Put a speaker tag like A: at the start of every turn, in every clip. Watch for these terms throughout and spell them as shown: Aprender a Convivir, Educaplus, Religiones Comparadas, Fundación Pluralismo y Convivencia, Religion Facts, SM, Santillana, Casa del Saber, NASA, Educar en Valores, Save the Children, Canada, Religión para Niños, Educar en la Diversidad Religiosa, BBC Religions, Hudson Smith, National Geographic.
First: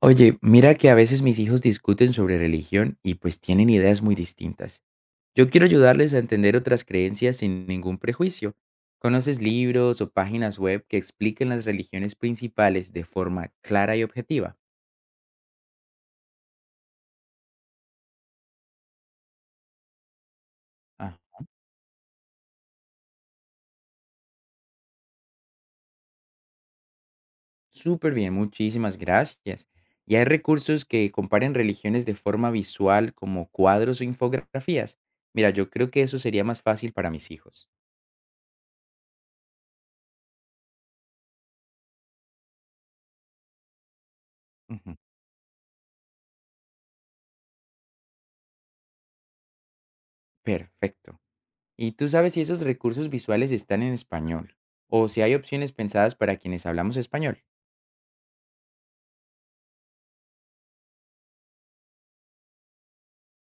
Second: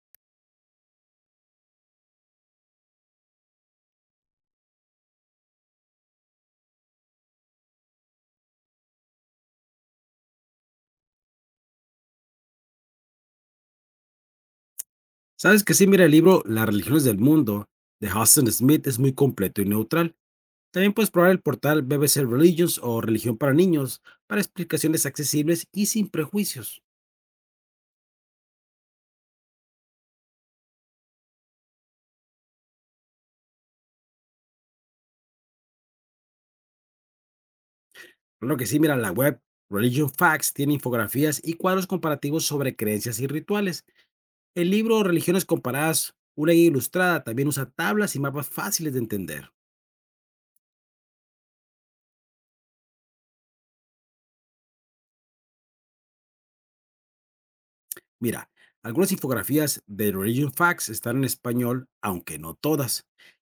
A: Oye, mira que a veces mis hijos discuten sobre religión y pues tienen ideas muy distintas. Yo quiero ayudarles a entender otras creencias sin ningún prejuicio. ¿Conoces libros o páginas web que expliquen las religiones principales de forma clara y objetiva?
B: Sabes que sí, mira el libro Las Religiones del Mundo de Hudson Smith es muy completo y neutral. También puedes
A: Ah,
B: probar el portal BBC Religions o Religión para Niños para explicaciones accesibles y sin prejuicios.
A: súper bien, muchísimas gracias. ¿Y hay recursos que comparen religiones de forma visual como cuadros o infografías? Mira, yo creo que eso sería más fácil para mis hijos.
B: Lo que sí, mira la web Religion Facts tiene infografías y cuadros comparativos sobre creencias y rituales. El
A: Ujú.
B: libro Religiones Comparadas, una guía ilustrada, también usa tablas y mapas fáciles de entender.
A: Perfecto. ¿Y tú sabes si esos recursos visuales están en español o si hay opciones pensadas para quienes hablamos español?
B: Mira, algunas infografías de Religion Facts están en español, aunque no todas.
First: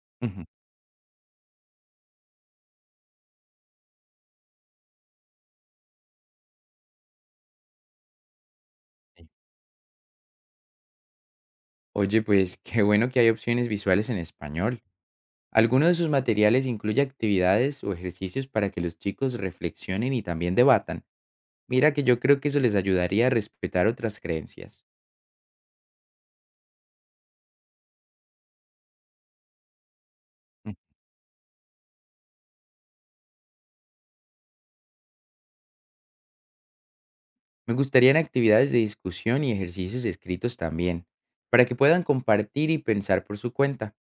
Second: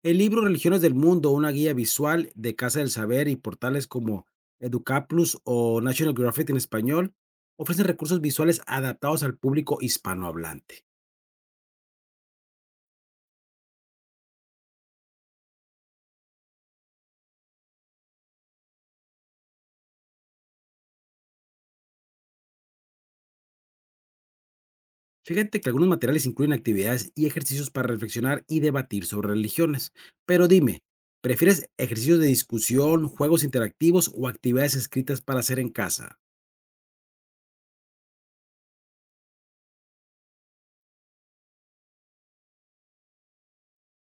B: El libro
A: Ujú.
B: Religiones del Mundo, una guía visual de Casa del Saber y portales como Educaplus o National Geographic en español ofrecen recursos visuales adaptados
A: Sí.
B: al público hispanohablante.
A: Oye, pues qué bueno que hay opciones visuales en español. ¿Alguno de sus materiales incluye actividades o ejercicios para que los chicos reflexionen y también debatan? Mira que yo creo que eso les ayudaría a respetar otras creencias.
B: Fíjate que algunos materiales incluyen actividades y ejercicios para reflexionar y debatir sobre religiones. Pero
A: Ujú.
B: dime, ¿prefieres ejercicios de discusión, juegos interactivos o actividades escritas para hacer en casa?
A: Me gustarían actividades de discusión y ejercicios escritos también, para que puedan compartir y pensar por su cuenta.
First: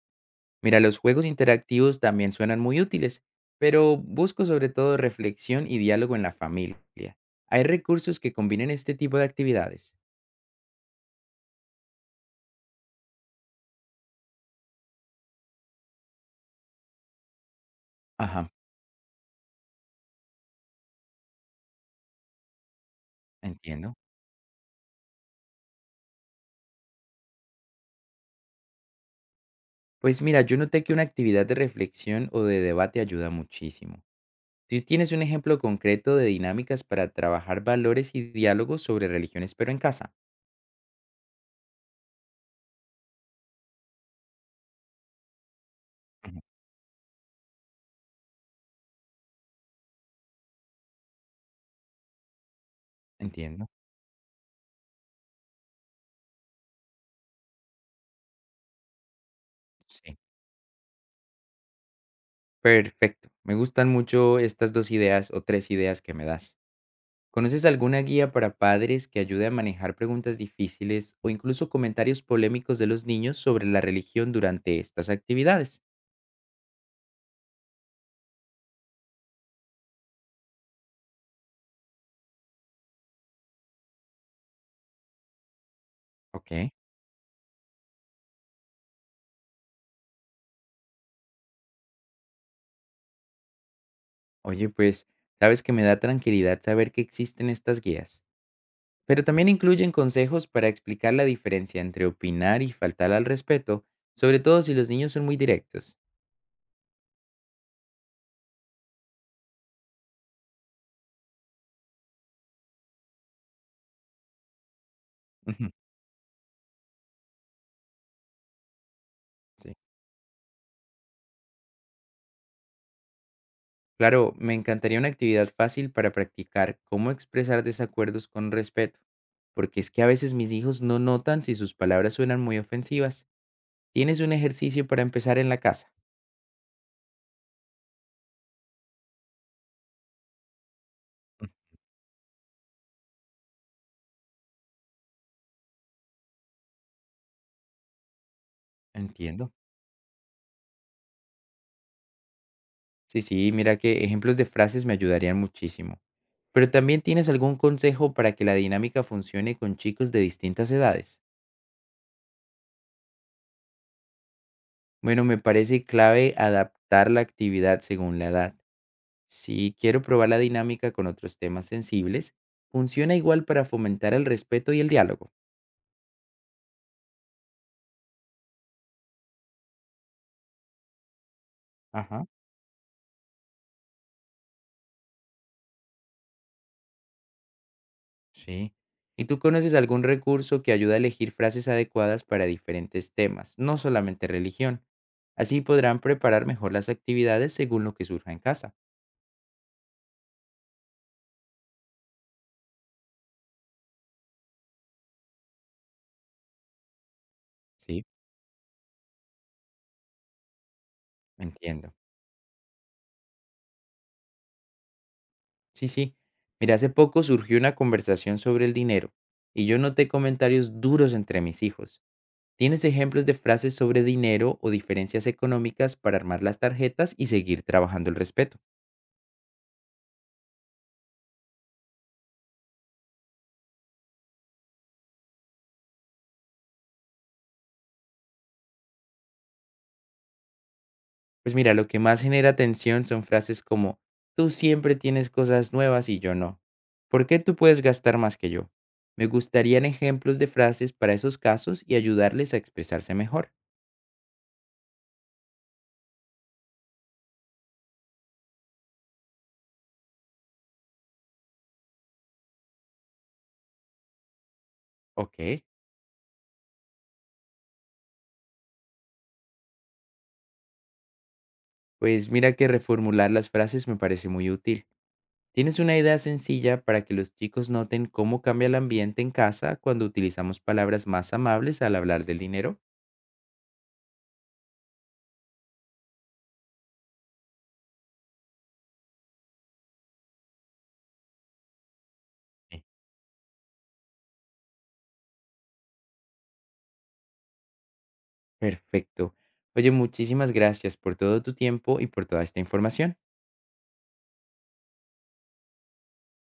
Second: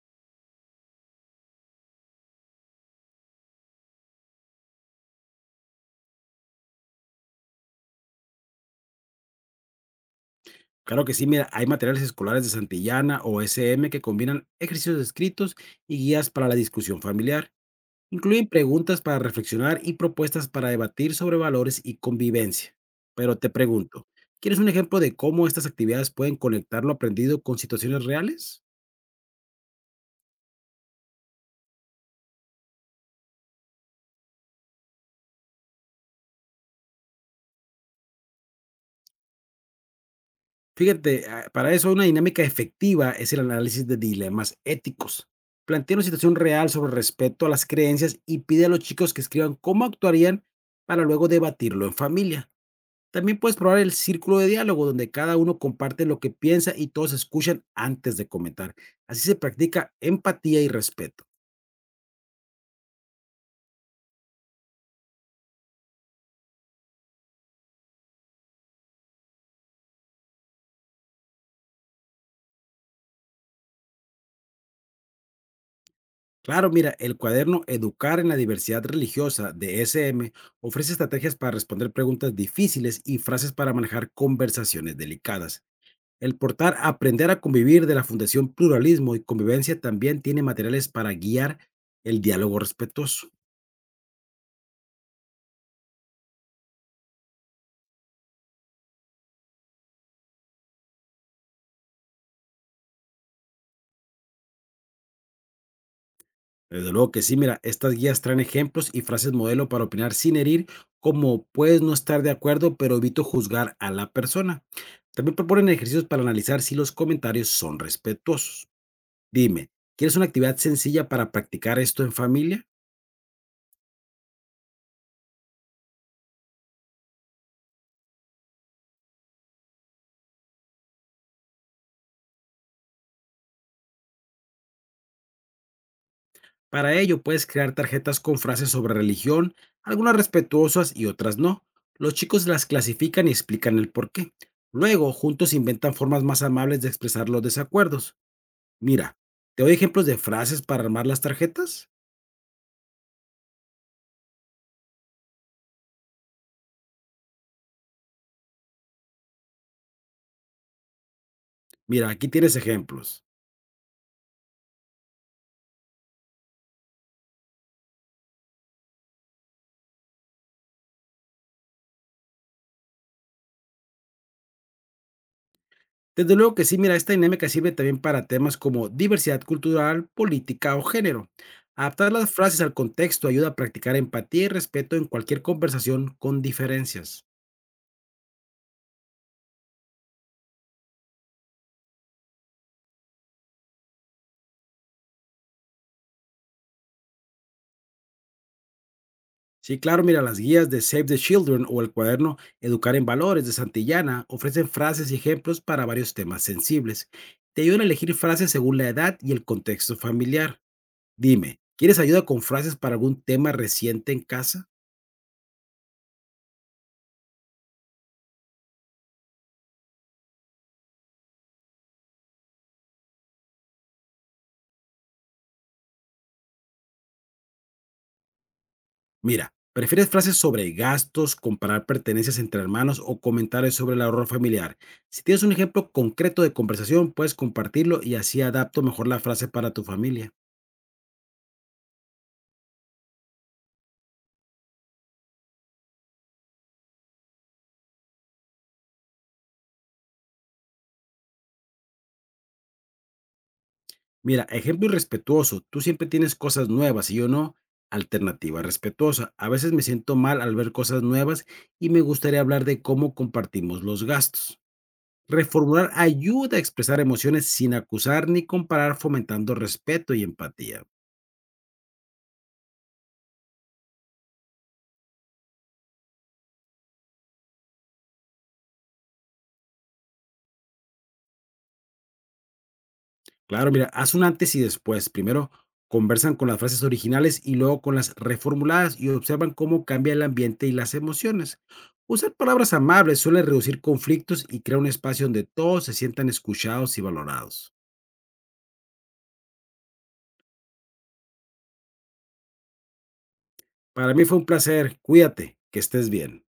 A: Mira, los juegos interactivos también suenan muy útiles, pero busco sobre todo reflexión y diálogo en la familia. ¿Hay recursos que combinen este tipo de actividades?
B: Claro que sí, mira, hay materiales escolares de Santillana o SM que combinan ejercicios escritos y guías para la discusión familiar. Incluyen
A: Ajá,
B: preguntas para reflexionar y propuestas para debatir sobre valores y convivencia. Pero te
A: entiendo.
B: pregunto, ¿quieres un ejemplo de cómo estas actividades pueden conectar lo aprendido con situaciones reales?
A: Pues mira, yo noté que una actividad de reflexión o de debate ayuda muchísimo. ¿Tú tienes un ejemplo concreto de dinámicas para trabajar valores y diálogos sobre religiones, pero en casa?
B: Fíjate, para eso una dinámica efectiva es el análisis de dilemas éticos. Plantea una situación
A: Ujú.
B: real sobre respeto a las creencias y pide a los chicos que escriban cómo actuarían para luego debatirlo en familia. También puedes
A: Entiendo.
B: probar el círculo de diálogo, donde cada uno comparte lo que piensa y todos escuchan antes de comentar. Así se practica
A: Sí.
B: empatía y respeto.
A: Perfecto. Me gustan mucho estas dos ideas o tres ideas que me das. ¿Conoces alguna guía para padres que ayude a manejar preguntas difíciles o incluso comentarios polémicos de los niños sobre la religión durante estas actividades?
B: Claro, mira, el cuaderno Educar en la Diversidad Religiosa de SM ofrece estrategias para responder preguntas difíciles y frases para manejar conversaciones delicadas. El
A: Ok.
B: portal Aprender a Convivir de la Fundación Pluralismo y Convivencia también tiene materiales para guiar el diálogo respetuoso.
A: Oye, pues, sabes que me da tranquilidad saber que existen estas guías, pero también incluyen consejos para explicar la diferencia entre opinar y faltar al respeto, sobre todo si los niños son muy directos.
B: Desde luego que sí, mira, estas guías traen ejemplos y frases modelo para opinar sin herir, como puedes no estar de acuerdo, pero evito juzgar a la persona. También
A: Ujú.
B: proponen ejercicios para analizar si los comentarios son respetuosos. Dime,
A: Sí.
B: ¿quieres una actividad sencilla para practicar esto en familia?
A: Claro, me encantaría una actividad fácil para practicar cómo expresar desacuerdos con respeto, porque es que a veces mis hijos no notan si sus palabras suenan muy ofensivas. ¿Tienes un ejercicio para empezar en la casa?
B: Para ello, puedes crear tarjetas con frases sobre religión, algunas respetuosas y otras no. Los chicos las clasifican y explican el porqué. Luego, juntos inventan formas más amables de expresar los desacuerdos. Mira,
A: Entiendo.
B: ¿te doy ejemplos de frases para armar las tarjetas?
A: Sí, sí, mira que ejemplos de frases me ayudarían muchísimo. Pero también tienes algún consejo para que la dinámica funcione con chicos de distintas edades.
B: Mira, aquí tienes ejemplos.
A: Bueno, me parece clave adaptar la actividad según la edad. Si quiero probar la dinámica con otros temas sensibles, funciona igual para fomentar el respeto y el diálogo.
B: Desde luego que sí, mira, esta dinámica sirve también para temas como diversidad cultural, política o género. Adaptar
A: Ajá,
B: las frases al contexto ayuda a practicar empatía y respeto en cualquier conversación con diferencias.
A: sí. ¿Y tú conoces algún recurso que ayuda a elegir frases adecuadas para diferentes temas, no solamente religión? Así podrán preparar mejor las actividades según lo que surja en casa.
B: Sí, claro, mira, las guías de Save the Children o el cuaderno Educar en Valores de Santillana ofrecen frases y ejemplos para varios temas sensibles. Te ayudan a
A: Sí.
B: elegir frases según la edad y el contexto familiar. Dime,
A: Entiendo.
B: ¿quieres ayuda con frases para algún tema reciente en casa?
A: Sí, sí. Mira, hace poco surgió una conversación sobre el dinero y yo noté comentarios duros entre mis hijos. ¿Tienes ejemplos de frases sobre dinero o diferencias económicas para armar las tarjetas y seguir trabajando el respeto?
B: Mira, ¿prefieres frases sobre gastos, comparar pertenencias entre hermanos o comentarios sobre el ahorro familiar? Si tienes un ejemplo concreto de conversación, puedes compartirlo y así adapto mejor la frase para tu familia.
A: Pues mira, lo que más genera tensión son frases como, tú siempre tienes cosas nuevas y yo no. ¿Por qué tú puedes gastar más que yo? Me gustarían ejemplos de frases para esos casos y ayudarles a expresarse mejor.
B: Mira, ejemplo irrespetuoso: tú siempre tienes cosas nuevas y yo no. Alternativa respetuosa: a veces me siento mal al ver cosas nuevas y me gustaría hablar de cómo compartimos los gastos.
A: Ok,
B: Reformular ayuda a expresar emociones sin acusar ni comparar, fomentando respeto y empatía.
A: pues mira que reformular las frases me parece muy útil. ¿Tienes una idea sencilla para que los chicos noten cómo cambia el ambiente en casa cuando utilizamos palabras más amables al hablar del dinero?
B: Claro, mira, haz un antes y después. Primero conversan con las frases originales y luego con las reformuladas y observan cómo cambia el ambiente y las emociones. Usar palabras amables suele reducir conflictos y crear un espacio donde todos se sientan escuchados y valorados.
A: Perfecto. Oye, muchísimas gracias por todo tu tiempo y por toda esta información.
B: Para mí fue un placer. Cuídate, que estés bien.